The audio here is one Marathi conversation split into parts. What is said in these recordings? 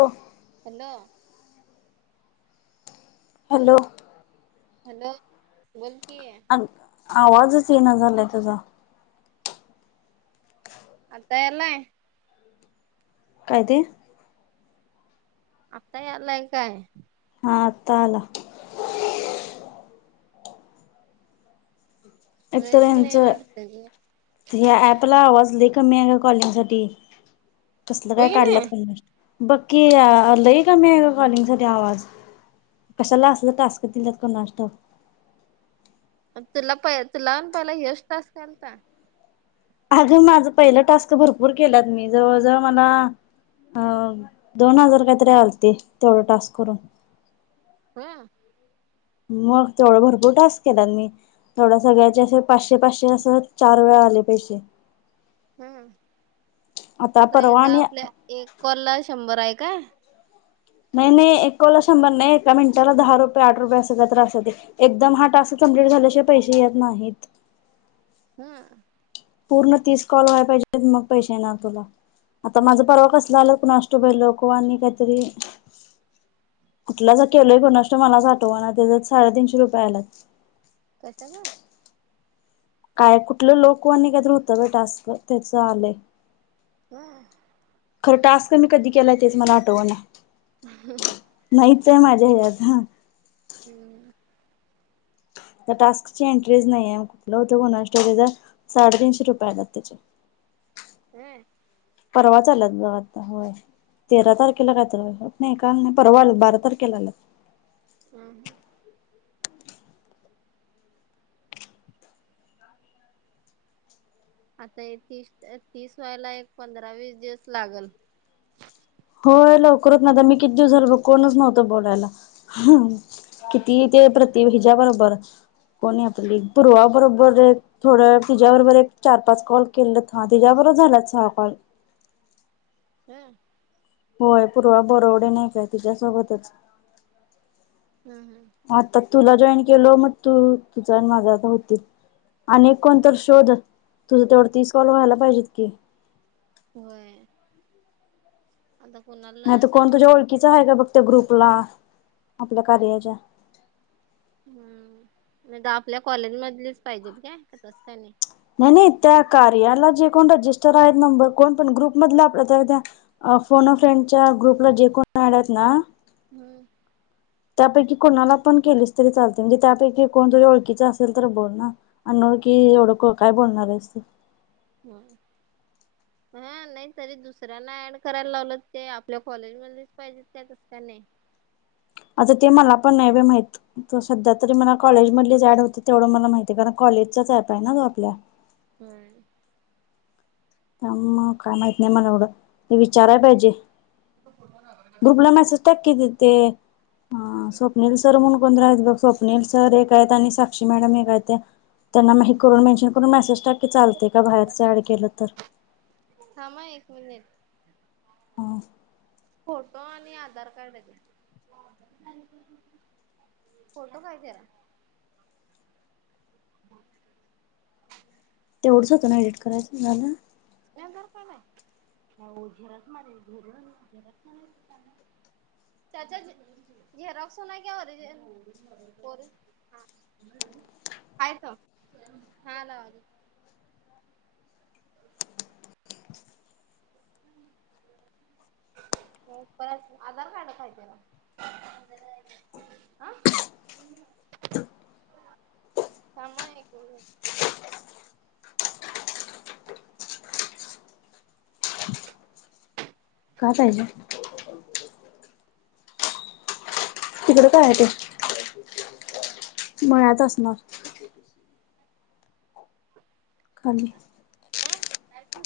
हो. हॅलो. हॅलो. हॅलो बोल कि आवाजच येन झालाय तुझा? आताला येएला. काय तेे आता आलाय काय? हा आठ आला. एकत रेंज त्यांच नाही वाटत ग ह ऍपला आवाजला कमी आहे का कॉलिंग साठी कसलं काय होय की काढलंत नाही क बक्की आ लही कमी आहे का कॉलिंग सा आवाज कशाला असलं टाक दिलात का नाष्टतव. तुला प तुला पण पहिला यश तास घालता. अगं माझं पहिलं टास्क भरपूर केलात मी जवळ जवळ मला. अ दोन हजार काहीतरी आलते तेवढं टास्क करून. हा. मग तेवढं भरपूर टास्क केलात मी. थोडा सगळ्याचे असे पाचशे पाचशे असं चार वेळा आले पैसेे. हम आता परवा ह्याचा आणि आपल्या एक कॉलला शंभर आहे काय? नाही नाही एकोला शंभर नाही एका मिनिटाला दहा रुपये आठ रुपये असग का त्रासते. एकदम हा टास्क कमप्लीट झाल्याशिवा पैसे येत नाहीत. हा. पूर्ण तीस कॉल व्हाय पाहिजे मग पैसे ना तुला आता माझा हम्म परवा कस? झाल को नष्ट पई लोक अ आणि काहीतरी कुठला ज केलय गणष्ट मला आठवा त्याच्या साडेतीीनशे रुपये आलात. कसं ग? काय कुठलं लोक आणि आणि काय ुत बेटस् त्याच आले. हा. खरं टास्क मी कधी केलाय तेच मला आटवण. ह ह. नाहीच आहे माझ्या हत हा. हम. टास्क ची एंट्रीज नाही कुठलं हो होन स्टोर साडेतीीनशे रुपयाला त्याचे हम. परवा चालत ग आता होय. तेरा तारखेला कायत नाही काल नाही परवा बारा तारखेला आलात. हम ह. आता हे तीस तीस वयाला एक पंधरा वीस दिवस लागल. होय लवकरच नाता मी किती दिवस झालो बघ कोणच नव्हत बोलायला. किती ते प्रति हिज्या बरोबर कोण आपली पूर्वा बरोबर. थोडं तिच्या्याबरोबर एक चार पाच कॉल केलं हा तिच्यावरच झालाच हा कॉल. हा. होय पूर्वा बरवडे नाही काय तिच्यासोबतच. हम् हम्. आता तुला जॉईन केल मग तू तुझ माझ्या आता होतील. अक कोण तर हम्म शोध तुझं तेवढ तीस कॉल व्हायला पाहिजेत की होय. आता फोन नळ. नाही तर कोण तुझ्या ओळखीचा आहे का बघ त्या ग्रुपला आपल्या कार्याच्या हम्म नाही तर आपल्या कॉलेजमधलीच पाहिजेत काय तसं का नाही. नाही नाही त्या कार्याला जे कोण रजिस्टर आहेत नंबर कोण पण ग्रुप मधले आपल्या त्या त्या फोन फ्रेंडच्या ग्रुपला जे कोण आणत ना. हम्म. त्यापैकी कोणाला पण केलीच तरी चालते म्हणजे त्यापैकी कोण तरी ओळखीचा असेल तर बोल ना अनोळखी एवढ को काय बोलणार हाईस ते होय. हा नाही तरी दुसऱ्यांना ऍड करायला लावलं ते आपल्या कॉलेजमध्येच पाहिजेत त्या तस का नाही? आता ते मला पण नाही बाई माहिती तो सध्या तरी मला कॉलेजमधली जाॅड होते तेवढं मला माहिती आहे, कारण कॉलेजचाच ॲप आहे ना तो आपल्या. होय हम्म मग काय माहित नई मला एवढ. ते विचाराय पाहिजे, ग्रुपला मेसेज टाक की तिथे हा स्वप्निल सर म्हणून कोणतरी आहेत बघ, स्वप्नील सर एक आहेत आणि साक्षी मॅडम एक आहेत्या. त्यांना म हे करून मेन्शन करून मेसेज टाक की चालते का बाहेरचं ॲड केलं तर? थांबा एक मनिट हम्म. फोटो आणि आधार कार्ड आहे बघ फोटो कहा है तेरा? हो तेवढंच होतं ना एडिट करायचं, झालं? [unintelligible] त्याच्याज [unintelligible] हाय तो, हाय ना आलो. [inaudible] हो बस आधारकार्ड पाहिजे त्याला. [unintelligible] समा हे कोई [unintelligible] ह्या साइडला तिकडं काय आहे ते मळ्यात असणार. खाली क्या काय तू,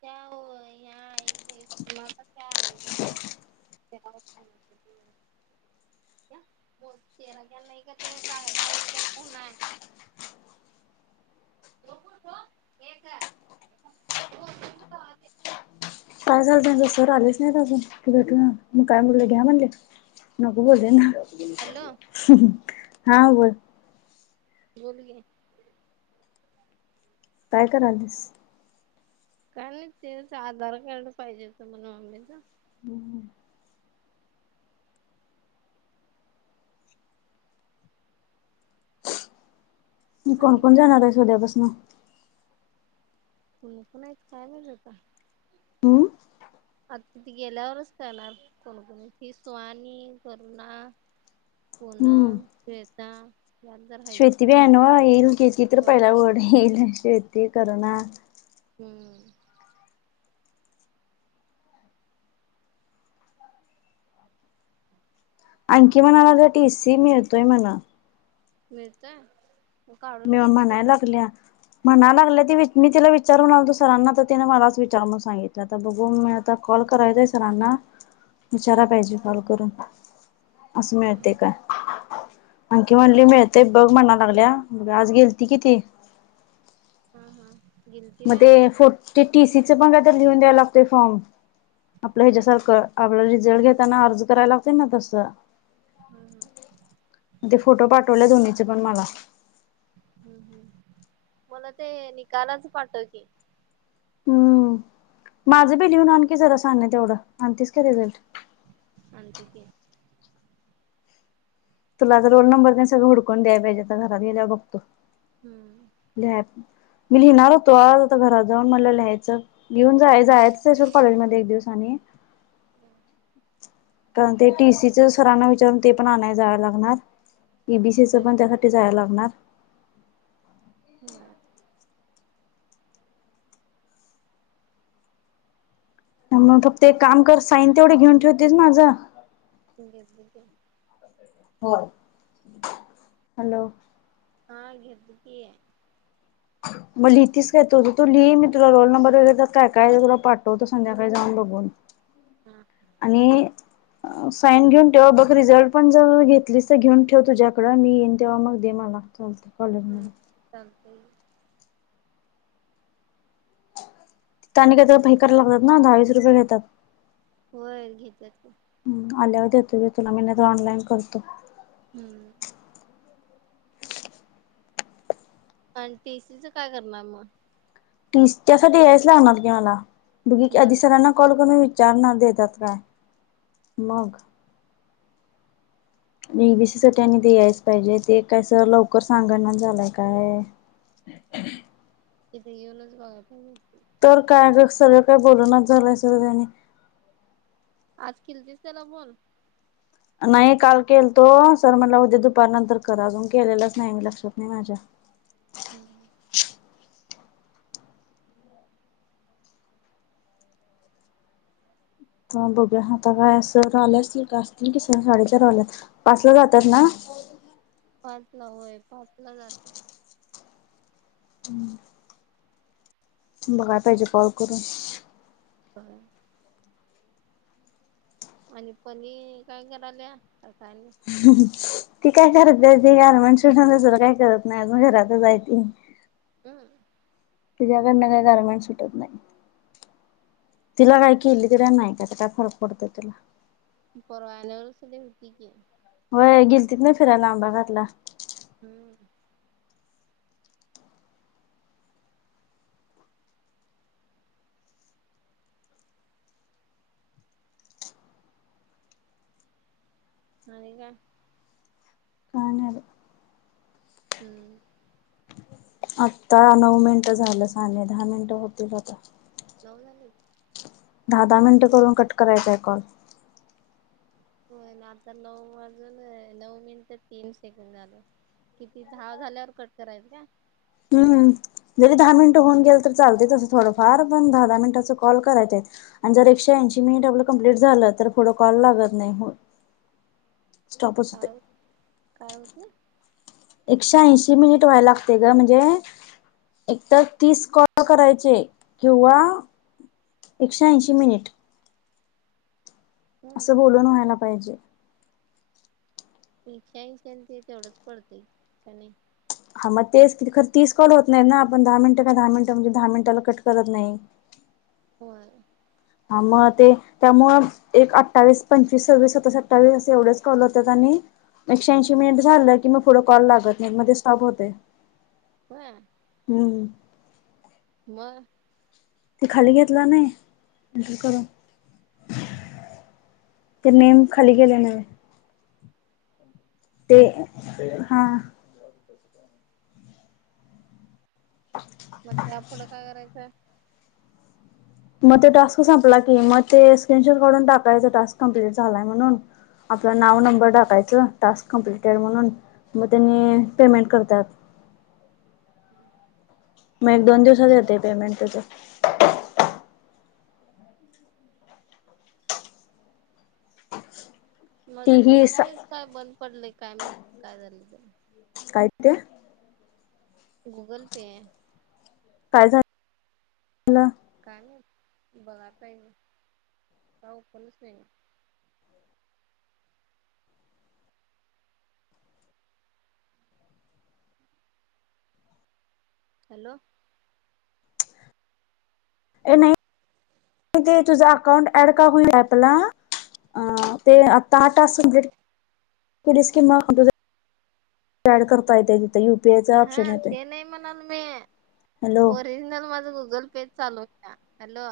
क्या वोह या नाही मग काय आहे ते [unintelligible] [unintelligible] [unintelligible] काय झाल नाही सर आलेच नाही अजून? भेटू ना मग काय बोले घ्या म्हणले नको बोलले ना? हॅलो हा बोल बोल की काय करालीस? काय नही तेच आधार कार्ड पाहिजे होत म्हण मम्मीच. हम्म मी कोण आणि कोण काय जाणारेस उद्यापासन? कोण कोण हाईत काय माहित आता हम्म? आता तिथ गेल्यावरच काणार कोणीकणी ति सुवानी करुणा हम्म पुनम श्वेता ह्यात जरा आहेत ती बी हाय नव्ह येईल की किती रुपयाला हाय ओढी ती तर ना हम्म अंकी म्हणाला लागल्या टी सी मिळतोय म्हणा. मिळतोय मी म्हणाय लागल्या. म्हणाय लागलं ती वि मी तिला विचार लालतो सरांना तर तिने मलाच विचार सांगितलं तर बघून म. आता कॉल करराचय सरांना. [inaudible] विचारा पाहिजे कॉल करून, असं हा मिळते काय? अंकी म्हणली होय. मिळतेय बघ म्हणा लागल्या, आज गेल ती किती. हम हम. मग ते फो ते टीसीचं पण का तर लिहून द्याय लागत फॉर्म आपलं होय हा हा ह्याच्यासारखं. आपला रिझल्ट घेताना अर्ज करायला लागतील ना तसं. हम हम. ते फोटो पाठवले दोनीचे पण मला. हम्म हम् मला ते निकालाच पाठव की. हम्म माझं बी लिहून आणखी जरा साने तेवढं, आणतीस की रिझल्ट. आणतो की. तुला तर रोल नंबर नाही सगं हुडकून द्याय पाहिजे तर घरात गेल्यावर बघतो. हम्म. लिहा मी लिहिणार होतो आज आता घरात जाऊन मला लिहायचं. घेऊन जाय जायचसोड कॉलेज मध्ये एक दिवस आणि. हम. कारण ते टीसीच सरना विचारून ते पण आणायला जाय लागणार. इ बी सी चं होय पण त्याच्यासाठी जायला लागणार. ह. [unintelligible] मगून फक्त एक काम कर साईन तेवढ घेऊन ठेवतेस माझं? ती घेतली ते. हो, हॅलो. हा घेतो की. मग लिहितीस काय तुज तु लिही मी तुला रोल नंबर वगैरे तर काय काय तुला पाठवतो संध्याकाळी जाऊन बघून. हा. आणि. साईन घेऊन ठेव बघ रिझल्ट पण जर घेतलीच तर घेऊन ठेव तुझ्याकडं मी येईन तेव्हा मग दे मग. लाग चालते कॉलेज मध्ये. [unintelligible] चालते. त्या काही फैकार लागतात ना दहावीस रुपये घेतात. होय घेतात की. ह आल्यावर देतो तुला मीन तर ऑनलाईन करतो. हम्म. आणि टीसीचं काय करणार मग? ती त्यासाठी यायच लागणार की मला बघी आधी होय सरांना कॉल करून. विचार ना देतात काय? मग. एबीसी साठी आणि ते यायच पाहिजे ते कायसं लवकर सांगणा झालंय काय. तिथे येेऊनच बघाय पाहिजे. तर काय, सर काय बोलनाच झालंय सोड बाई आणि. आज केलतीस त्याला फोन? नाही काल केलतो, सर म्हटला उद्या दुपार नंतर करा अजून केलेलंच नाही मी लक्षात नाही माझ्या. हम्. हा बघूया आता काय सर आल्या असतील का असतील की सााडेच्याार वाजल्यात. पासला जातात ना? पास ला होय, पास ला जातो. [inaudible] बघाय पाहिजे कॉल करून. व्हय. आणि पणी काय कराल्या काय माहित. ती काय करत्या ती गारमेंट शडसर [unintelligible] दुसरा काय करत नाही अजून घरातच आहे ती. [unintelligible] तिच्या्याकडन काय गारमेंट सुटत नाही. तिला काय केली तरी नाही काता काय फरक पडत तिला. परवा एनिवर्सरी होती की. व्हयं गिलतीत ना फिरायला आंबा घाटला. हम्म. आणि काय. काय नाही बघ. हम्म. आता नऊ मिनिटं झालं सां दहा मिनिटं होतील आता. नऊ झालीत. दहा दहा मिनिटं करून, कट करायचांय कॉल. होय ना आता नऊ वाजून नऊ मिनिटात तीन सेकंड झालं. किती धा झाल्यावर कट करायचं काय. हम्म जरी दहा मिनटं होऊन गेल तर चालतय नाही तसं थोडंफार पण दहा दहा मिनिट अस कॉल करायचे आहेत. आणि जर एकशे ऐंशी मिनिट आपला कंप्लीट झालं तर पुढं कॉल लागत नाही. स्टॉपच होते काॅल काॅल काय. एकशे ऐंशी मिनिट व्हायला लागतय ग म्हणजे. एक तर तीस कॉल करायचे किंवा. एकशेऐंशी मिनिट. ह असं बोलून व्हायला पाहिजे. एकशेऐंशी ते तेवढंच पडतंय काय नाही. हा मग तेच की खर तीस कॉल होत नाही ना आपण दहा मिनट काय दहा मिनिटं म्हणजे दहा मिनिटाला कट करत नाही. व्हय. हा मग ते त्यामुळंच. एक अठ्ठावीस, पंचवीस, सव्वीस, सत्तावीस, असठ्ठावीस असे एवढेच कॉल होतात. आणि, एक श्याऐंशी मिनिट झालं की मग पुढं कॉल लागत नाही मध्ये स्टॉप होतय. व्हय. हम्म. म. ते खाली घेतला नाही एंटर करून. ते नेम खाली गेलेलं हाय. ते हा. मग त्या पुढं काय करायचं. मग ते टास्क संपला की मग ते स्क्रीनशॉट काढून टाकायचा टास्क कम्प्लीट झालाय म्हणून. आपलं नाव हम्म. नंबर टाकायच टास्क कमप्लिटेड म्हणून मग त्यांनी पेमेंट करत्यात. [inaudible] मग एक दोन दिवसात येतय पेमेंट त्याचं. ती माझं ही गुगल सा पे च काय बंद पडलंय काय माहित काय झालंय त्याला. काय ते. गुगल पे हाय. काय झाल. काय नाही बघ बागात आहे मी काय ओपणच होईना. हॅलो. ऐ नाही ते तुझा अकाउंट ऍड का होई अँप ला. अ ते आता हा टास्क कंप्लीट केलीस की मग [inaudible] तयार करता येते तिथ. ह हा ते नाही म्हणाल मी हॅलो ओरिजनल माझं गुगल चालो हो त्या हॅलो.